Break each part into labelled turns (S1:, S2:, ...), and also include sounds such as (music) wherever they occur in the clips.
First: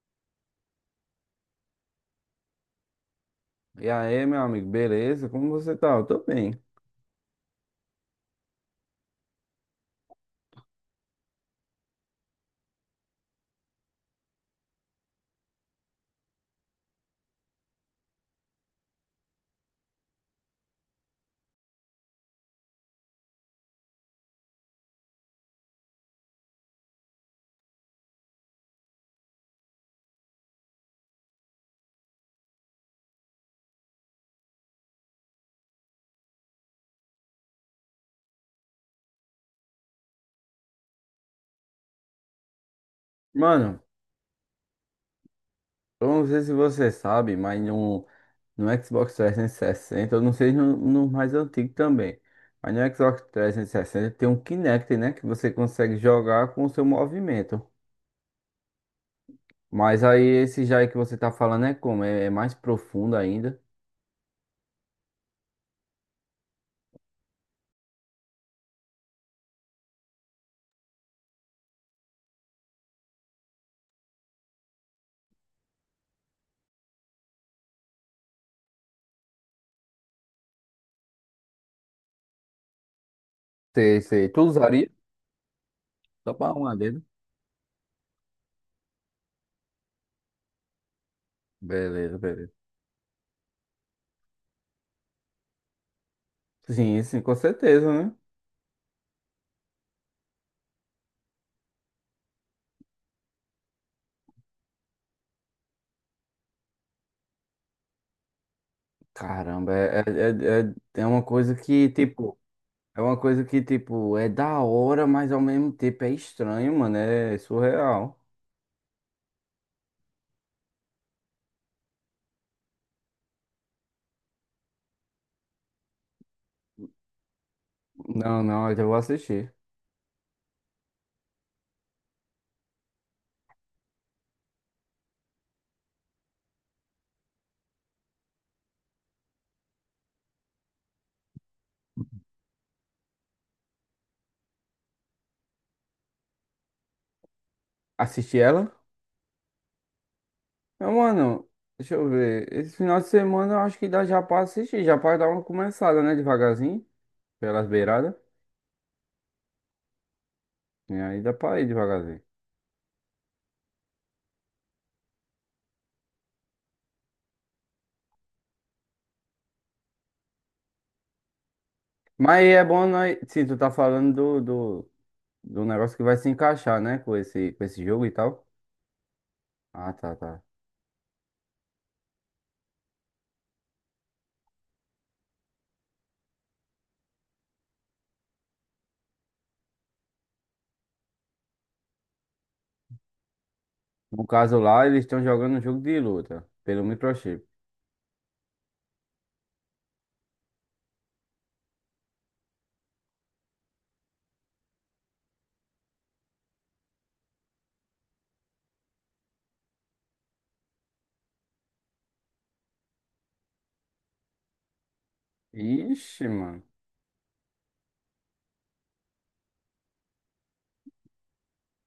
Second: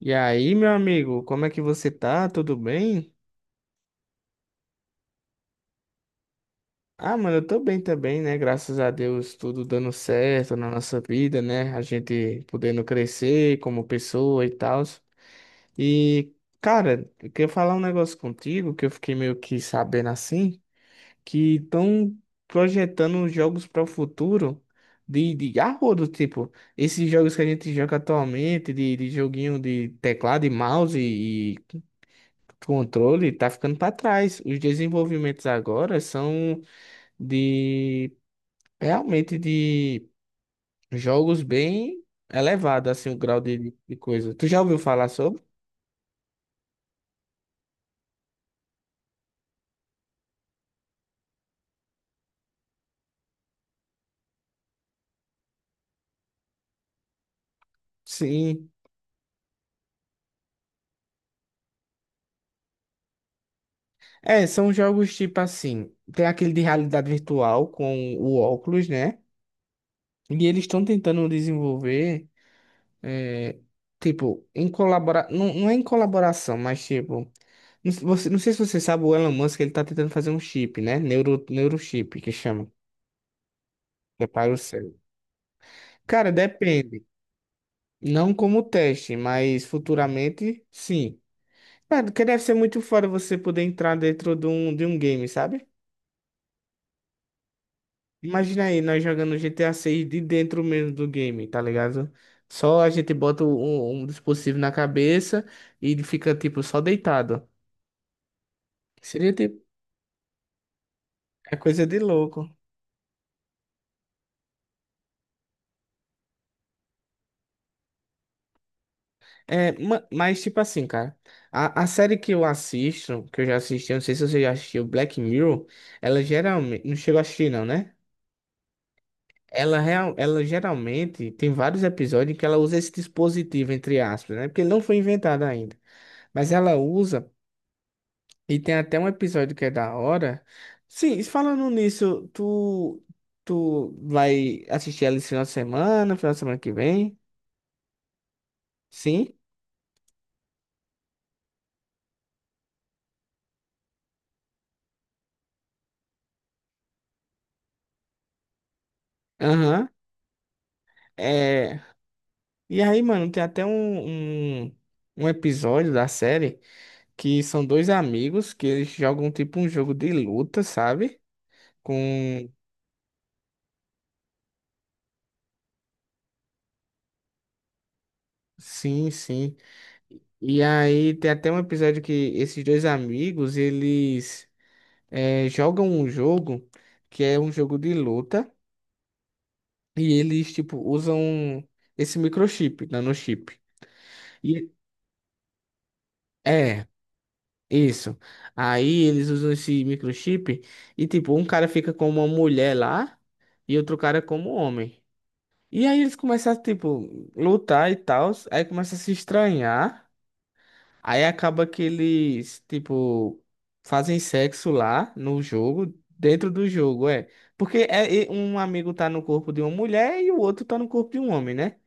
S1: E aí, meu amigo, como é que você tá? Tudo bem?
S2: E aí, meu amigo, beleza? Como você tá? Eu tô bem.
S1: Ah, mano, eu tô bem também, né? Graças a Deus, tudo dando certo na nossa vida, né? A gente podendo crescer como pessoa e tal. E, cara, eu queria falar um negócio contigo que eu fiquei meio que sabendo assim, que estão projetando jogos para o futuro de arrodo, tipo, esses jogos que a gente joga atualmente, de joguinho de teclado e mouse e controle está ficando para trás. Os desenvolvimentos agora são de realmente de jogos bem elevado, assim, o grau de,
S2: Mano,
S1: de coisa. Tu já ouviu falar sobre?
S2: eu não sei se você sabe, mas no Xbox 360, eu não sei no mais antigo também, mas no Xbox 360 tem um Kinect, né? Que você consegue jogar com o seu movimento.
S1: Sim.
S2: Mas aí esse já aí que você tá falando é como? É mais profundo ainda.
S1: É, são jogos tipo assim, tem aquele de realidade virtual com o óculos, né? E eles estão tentando desenvolver, é, tipo, não, não é em colaboração, mas tipo, não, você, não sei se você sabe, o Elon Musk, ele tá tentando fazer um chip, né? Neurochip, que chama.
S2: Sei, sei. Tu
S1: Prepara o
S2: usaria?
S1: cérebro. Cara,
S2: Só pra arrumar dedo.
S1: depende. Não como teste, mas futuramente, sim. Cara,
S2: Beleza,
S1: porque deve
S2: beleza.
S1: ser muito fora você poder entrar dentro de um game, sabe?
S2: Sim, sim, com certeza, né?
S1: Imagina aí, nós jogando GTA 6 de dentro mesmo do game, tá ligado? Só a gente bota um dispositivo na cabeça e ele fica, tipo, só deitado. Seria, tipo,
S2: Caramba, é uma coisa
S1: é coisa
S2: que,
S1: de
S2: tipo.
S1: louco.
S2: É uma coisa que, tipo, é da hora, mas ao mesmo tempo é estranho, mano. É surreal.
S1: É, mas, tipo assim, cara, a série que eu assisto, que eu já assisti, eu não sei se você já assistiu, Black Mirror, ela geralmente. Não chegou a assistir, não, né?
S2: Não, não, eu já vou assistir.
S1: Ela geralmente tem vários episódios em que ela usa esse dispositivo, entre aspas, né? Porque ele não foi inventado ainda. Mas ela usa, e tem até um episódio que é da hora. Sim, e falando nisso, tu vai assistir ela esse final de semana que vem?
S2: Assistir ela?
S1: Sim?
S2: Não, mano, deixa eu ver. Esse final de semana eu acho que dá já pra assistir. Já pra dar uma começada, né? Devagarzinho. Pelas beiradas.
S1: Aham.
S2: E aí dá pra ir
S1: É...
S2: devagarzinho.
S1: E aí, mano, tem até um episódio da série que são dois amigos que eles jogam tipo um jogo de luta, sabe?
S2: Mas
S1: Com.
S2: é bom nós. Sim, tu tá falando do, do negócio que vai se encaixar, né? Com esse jogo e tal.
S1: Sim, sim.
S2: Ah, tá, tá.
S1: E aí tem até um episódio que esses dois amigos, eles jogam um jogo que é um jogo de luta e eles, tipo, usam esse microchip, nanochip.
S2: No caso
S1: E
S2: lá, eles estão jogando um jogo de luta. Pelo
S1: é,
S2: microchip.
S1: isso. Aí eles usam esse microchip e, tipo, um cara fica com uma mulher lá e outro cara como homem. E aí eles começam a, tipo, lutar e tal, aí começa a se estranhar. Aí acaba que eles, tipo, fazem sexo lá no jogo,
S2: Ixi,
S1: dentro
S2: mano.
S1: do jogo, é. Porque um amigo tá no corpo de uma mulher e o outro tá no corpo de um homem, né?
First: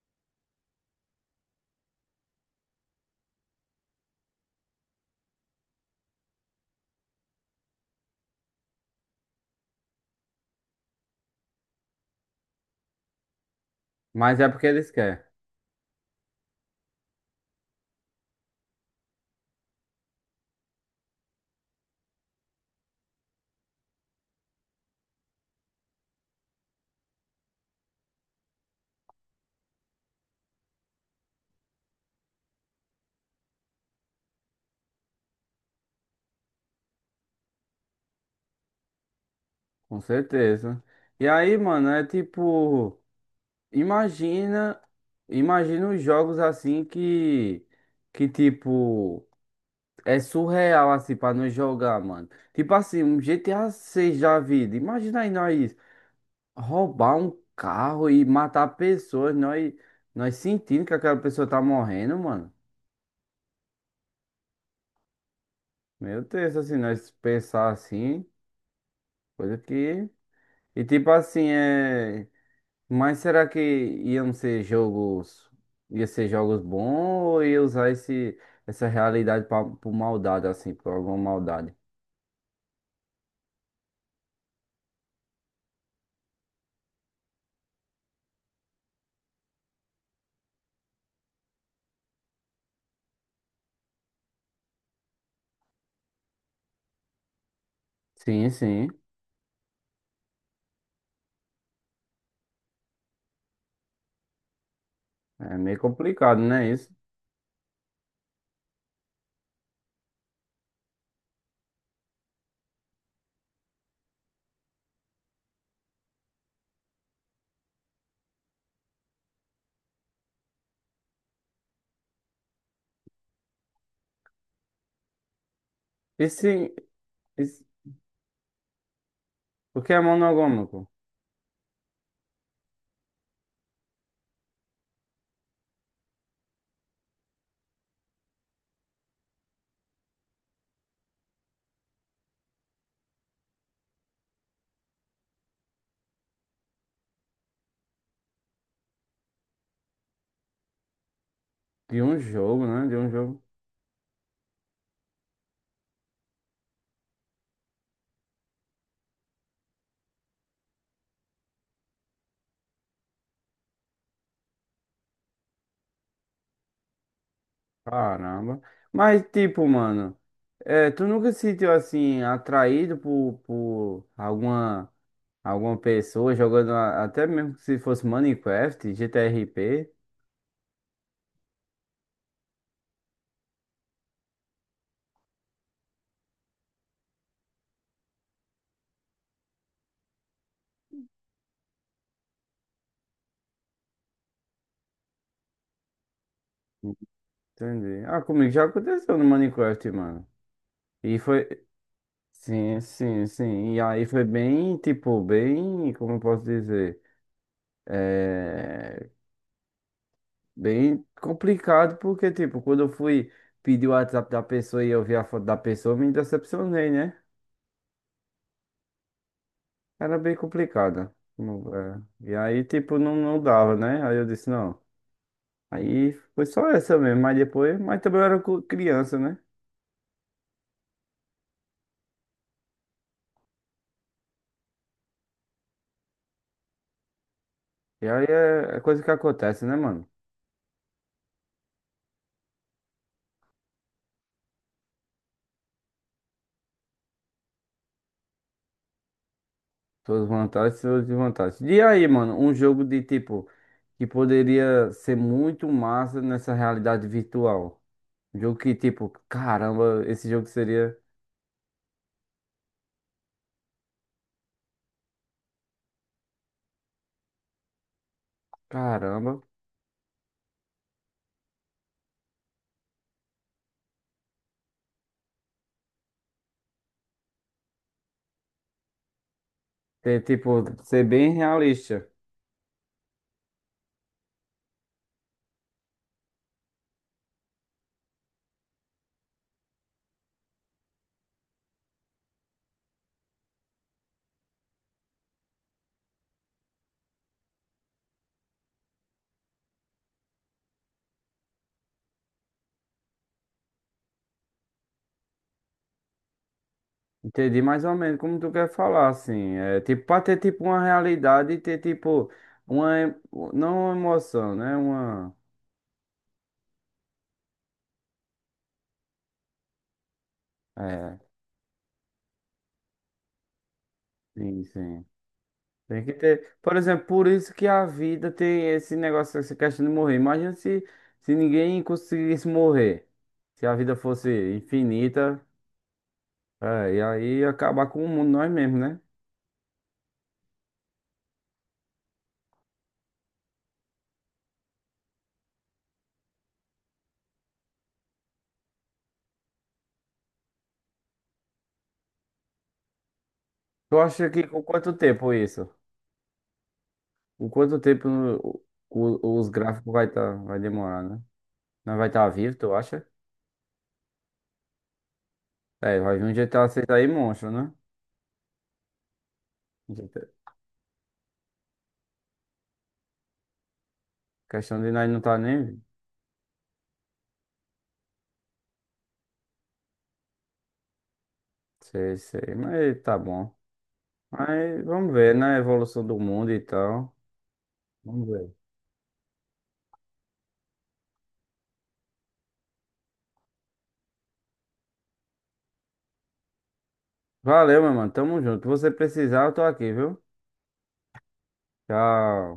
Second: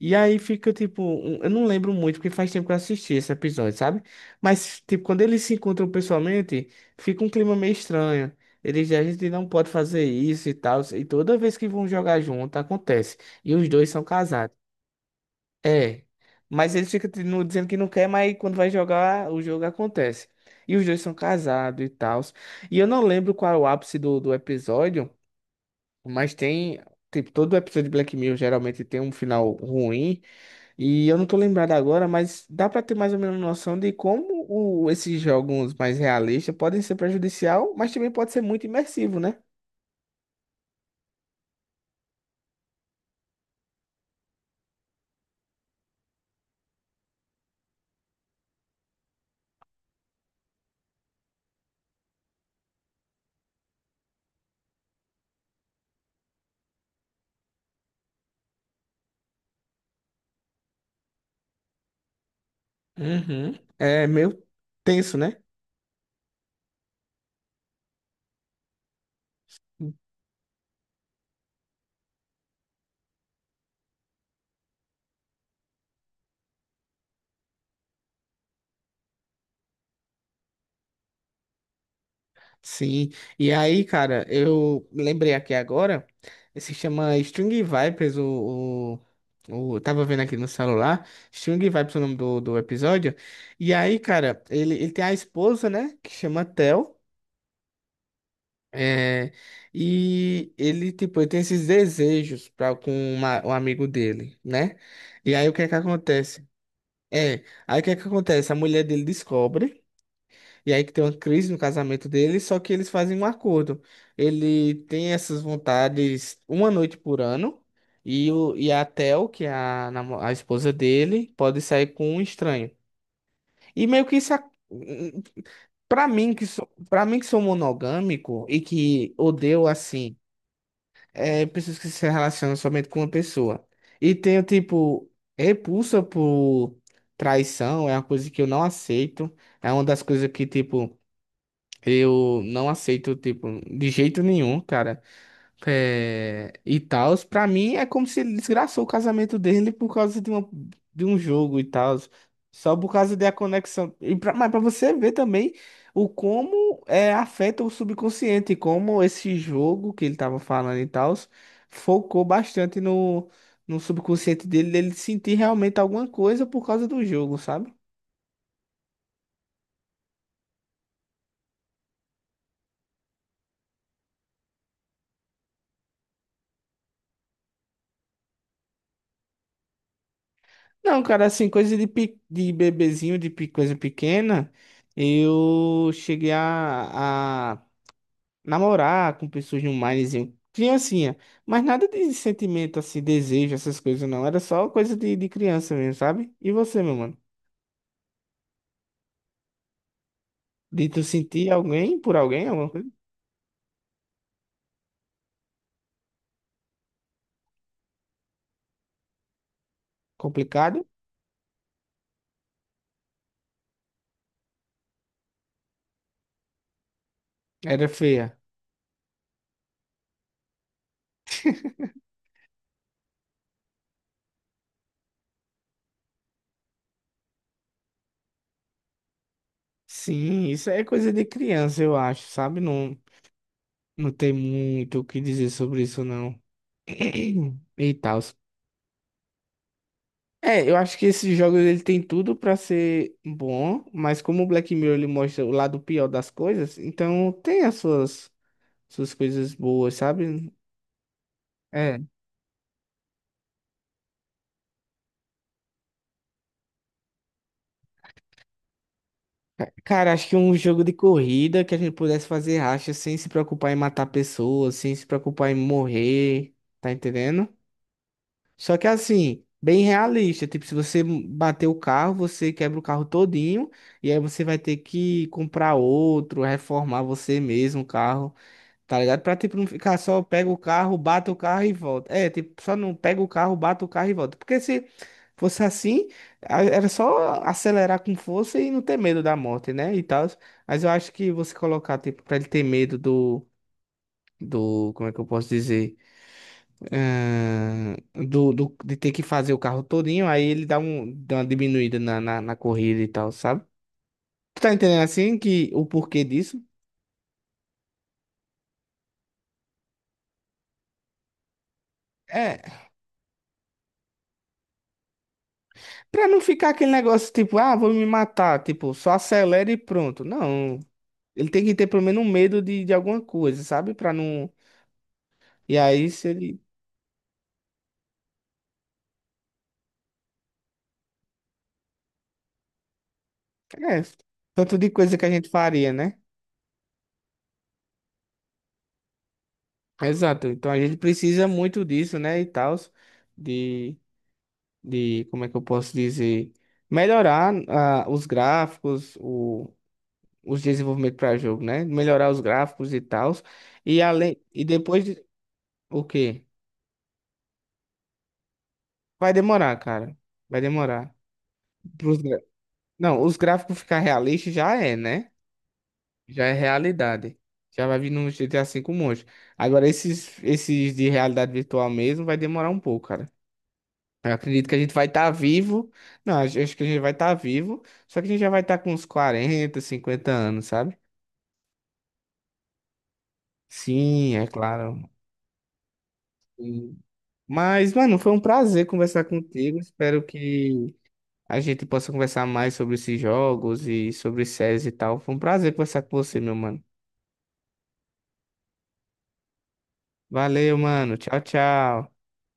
S1: E aí fica, tipo, eu não lembro muito, porque faz tempo que eu assisti esse episódio, sabe? Mas, tipo, quando eles se encontram pessoalmente, fica um clima meio estranho. Eles dizem, a gente não pode fazer isso e tal. E toda vez que vão jogar junto, acontece. E os dois são
S2: Mas é
S1: casados.
S2: porque eles querem,
S1: É, mas ele fica dizendo que não quer, mas quando vai jogar, o jogo acontece. E os dois são casados e tal. E eu não lembro qual é o ápice do episódio, mas tem. Tipo, todo episódio de Black Mirror geralmente tem um final ruim. E eu não tô lembrado agora, mas dá pra ter mais ou menos noção de como esses jogos mais realistas podem ser prejudicial, mas também pode ser muito imersivo, né?
S2: com certeza. E aí, mano, é tipo, imagina, imagina os jogos assim que, tipo, é surreal assim pra nós jogar, mano. Tipo assim, um GTA 6 da vida. Imagina aí nós roubar um carro e matar pessoas, nós sentindo que aquela pessoa tá morrendo, mano.
S1: Uhum. É meio tenso, né?
S2: Meu Deus, assim, nós pensar assim, coisa que. E tipo assim, é. Mas será que iam ser jogos, ia ser jogos bons ou ia usar essa realidade pra, por maldade, assim, por alguma maldade?
S1: Sim, e aí, cara, eu lembrei aqui agora, se chama String Vipers, tava vendo aqui no celular, String Vipers é o nome do episódio, e aí, cara, ele tem a esposa, né, que chama Tel,
S2: Sim, sim.
S1: é, e ele, tipo, ele tem esses desejos pra, com uma, um amigo dele, né, e aí o
S2: É
S1: que é que
S2: meio complicado,
S1: acontece?
S2: né? Isso.
S1: É, aí o que é que acontece? A mulher dele descobre, e aí que tem uma crise no casamento dele, só que eles fazem um acordo. Ele tem essas vontades uma noite por ano, e a Tel, que é a esposa dele, pode sair com um estranho. E meio que isso. Pra
S2: E
S1: mim que sou,
S2: sim,
S1: para mim que sou
S2: isso,
S1: monogâmico e que odeio
S2: o que é
S1: assim,
S2: monogâmico?
S1: é pessoas que se relacionam somente com uma pessoa. E tenho tipo repulsa por traição, é uma coisa que eu não aceito. É uma das coisas que tipo eu não aceito, tipo, de jeito nenhum, cara. É, e tal. Pra mim é como se ele desgraçou o casamento dele por causa de um jogo e tal.
S2: De um jogo,
S1: Só
S2: né?
S1: por
S2: De um
S1: causa da
S2: jogo.
S1: conexão. E mas pra você ver também o como é, afeta o subconsciente, como esse jogo que ele tava falando e tal, focou bastante no subconsciente dele sentir realmente alguma coisa por causa do jogo, sabe?
S2: Caramba. Mas, tipo, mano, é, tu nunca se sentiu assim, atraído por alguma pessoa jogando, até mesmo se fosse Minecraft, GTRP?
S1: Não, cara, assim, coisa de bebezinho, coisa pequena, eu cheguei a namorar com pessoas de um minezinho, criancinha, mas nada de sentimento, assim, desejo, essas coisas não, era só coisa de criança mesmo, sabe? E você, meu mano?
S2: Entendi. Ah, comigo já aconteceu no Minecraft, mano.
S1: De tu
S2: E foi.
S1: sentir alguém por alguém, alguma
S2: Sim,
S1: coisa
S2: sim, sim. E aí foi bem, tipo, bem. Como eu posso dizer? É.
S1: complicado?
S2: Bem complicado, porque, tipo, quando eu fui pedir o WhatsApp da pessoa e eu vi a foto da pessoa, eu me decepcionei, né?
S1: Era feia.
S2: Era bem complicado. Não, é. E aí, tipo, não, não dava, né? Aí eu disse, não. Aí foi só essa mesmo. Mas depois. Mas também eu era criança, né?
S1: Sim, isso é coisa de criança, eu acho, sabe? Não, não tem muito o que dizer sobre isso, não. (clears throat) E
S2: E
S1: tal.
S2: aí é coisa que acontece, né, mano?
S1: É, eu acho que esse jogo ele tem tudo pra ser bom, mas como o Black Mirror ele mostra o lado pior das coisas, então tem as suas coisas boas,
S2: Suas
S1: sabe?
S2: vantagens e suas desvantagens. E
S1: É.
S2: aí, mano, um jogo de tipo que poderia ser muito massa nessa realidade virtual. Um jogo que, tipo,
S1: Ca-
S2: caramba,
S1: Cara, acho
S2: esse
S1: que
S2: jogo
S1: um jogo de
S2: seria.
S1: corrida que a gente pudesse fazer racha sem se preocupar em matar pessoas, sem se preocupar em morrer, tá entendendo? Só que
S2: Caramba.
S1: assim, bem realista, tipo, se você bater o carro, você quebra o carro todinho e aí você vai ter que comprar outro, reformar você mesmo o carro. Tá ligado? Pra, tipo, não ficar só
S2: Ter,
S1: pega o
S2: tipo,
S1: carro,
S2: ser
S1: bate
S2: bem
S1: o carro e
S2: realista.
S1: volta. É, tipo, só não pega o carro, bate o carro e volta. Porque se fosse assim, era só acelerar com força e não ter medo da morte, né? E tal. Mas eu acho que você colocar, tipo, pra ele ter medo do. Do, como é que eu posso dizer? Ahn, de ter que fazer o carro todinho, aí ele dá uma diminuída na corrida e tal, sabe? Tu tá entendendo assim que o porquê disso?
S2: Entendi mais ou menos como tu quer falar, assim. É tipo, pra ter tipo uma realidade e ter tipo
S1: é
S2: uma. Não uma emoção, né? Uma.
S1: Pra não ficar aquele negócio tipo, ah, vou me matar, tipo, só acelera e pronto. Não,
S2: É.
S1: ele tem que ter pelo menos um medo de alguma coisa, sabe? Pra não.
S2: Sim, sim.
S1: E
S2: Tem
S1: aí,
S2: que
S1: se
S2: ter.
S1: ele.
S2: Por exemplo, por isso que a vida tem esse negócio, essa questão de morrer. Imagina se ninguém conseguisse morrer. Se a vida
S1: É,
S2: fosse
S1: tanto de coisa que a
S2: infinita,
S1: gente faria, né?
S2: é, e aí ia acabar com o mundo nós mesmos, né?
S1: Exato. Então a gente precisa muito disso, né? E tal, de, como é que eu posso dizer? Melhorar os gráficos, os desenvolvimentos para jogo, né? Melhorar os gráficos e tal.
S2: Tu
S1: E
S2: acha
S1: além.
S2: que com
S1: E
S2: quanto
S1: depois de.
S2: tempo isso?
S1: O quê?
S2: Com quanto tempo
S1: Vai
S2: os
S1: demorar,
S2: gráficos vai,
S1: cara.
S2: tá, vai
S1: Vai
S2: demorar,
S1: demorar.
S2: né? Nós vai
S1: Pros
S2: estar tá
S1: gra-
S2: vivo, tu acha?
S1: Não, os gráficos ficar realistas já é, né?
S2: É, vai vir um
S1: Já é
S2: GTA 6 aí,
S1: realidade.
S2: monstro, né?
S1: Já vai vir no GTA V um monte. Agora, esses,
S2: GTA
S1: esses de realidade virtual mesmo vai demorar um pouco, cara. Eu acredito que a
S2: Questão de
S1: gente vai
S2: nós não
S1: estar
S2: tá nem vivo.
S1: vivo. Não, acho que a gente vai estar vivo. Só que a gente já vai estar com uns 40, 50 anos, sabe?
S2: Sei, sei, mas tá bom.
S1: Sim, é
S2: Mas
S1: claro.
S2: vamos ver, né? A evolução do mundo e
S1: Sim.
S2: tal.
S1: Mas, mano,
S2: Vamos
S1: foi um
S2: ver.
S1: prazer conversar contigo. Espero que a gente possa conversar mais sobre esses jogos e sobre séries e tal. Foi um prazer conversar com você, meu mano.
S2: Valeu, meu mano. Tamo junto. Se você precisar, eu tô aqui, viu?
S1: Valeu, mano. Tchau, tchau.
S2: Tchau.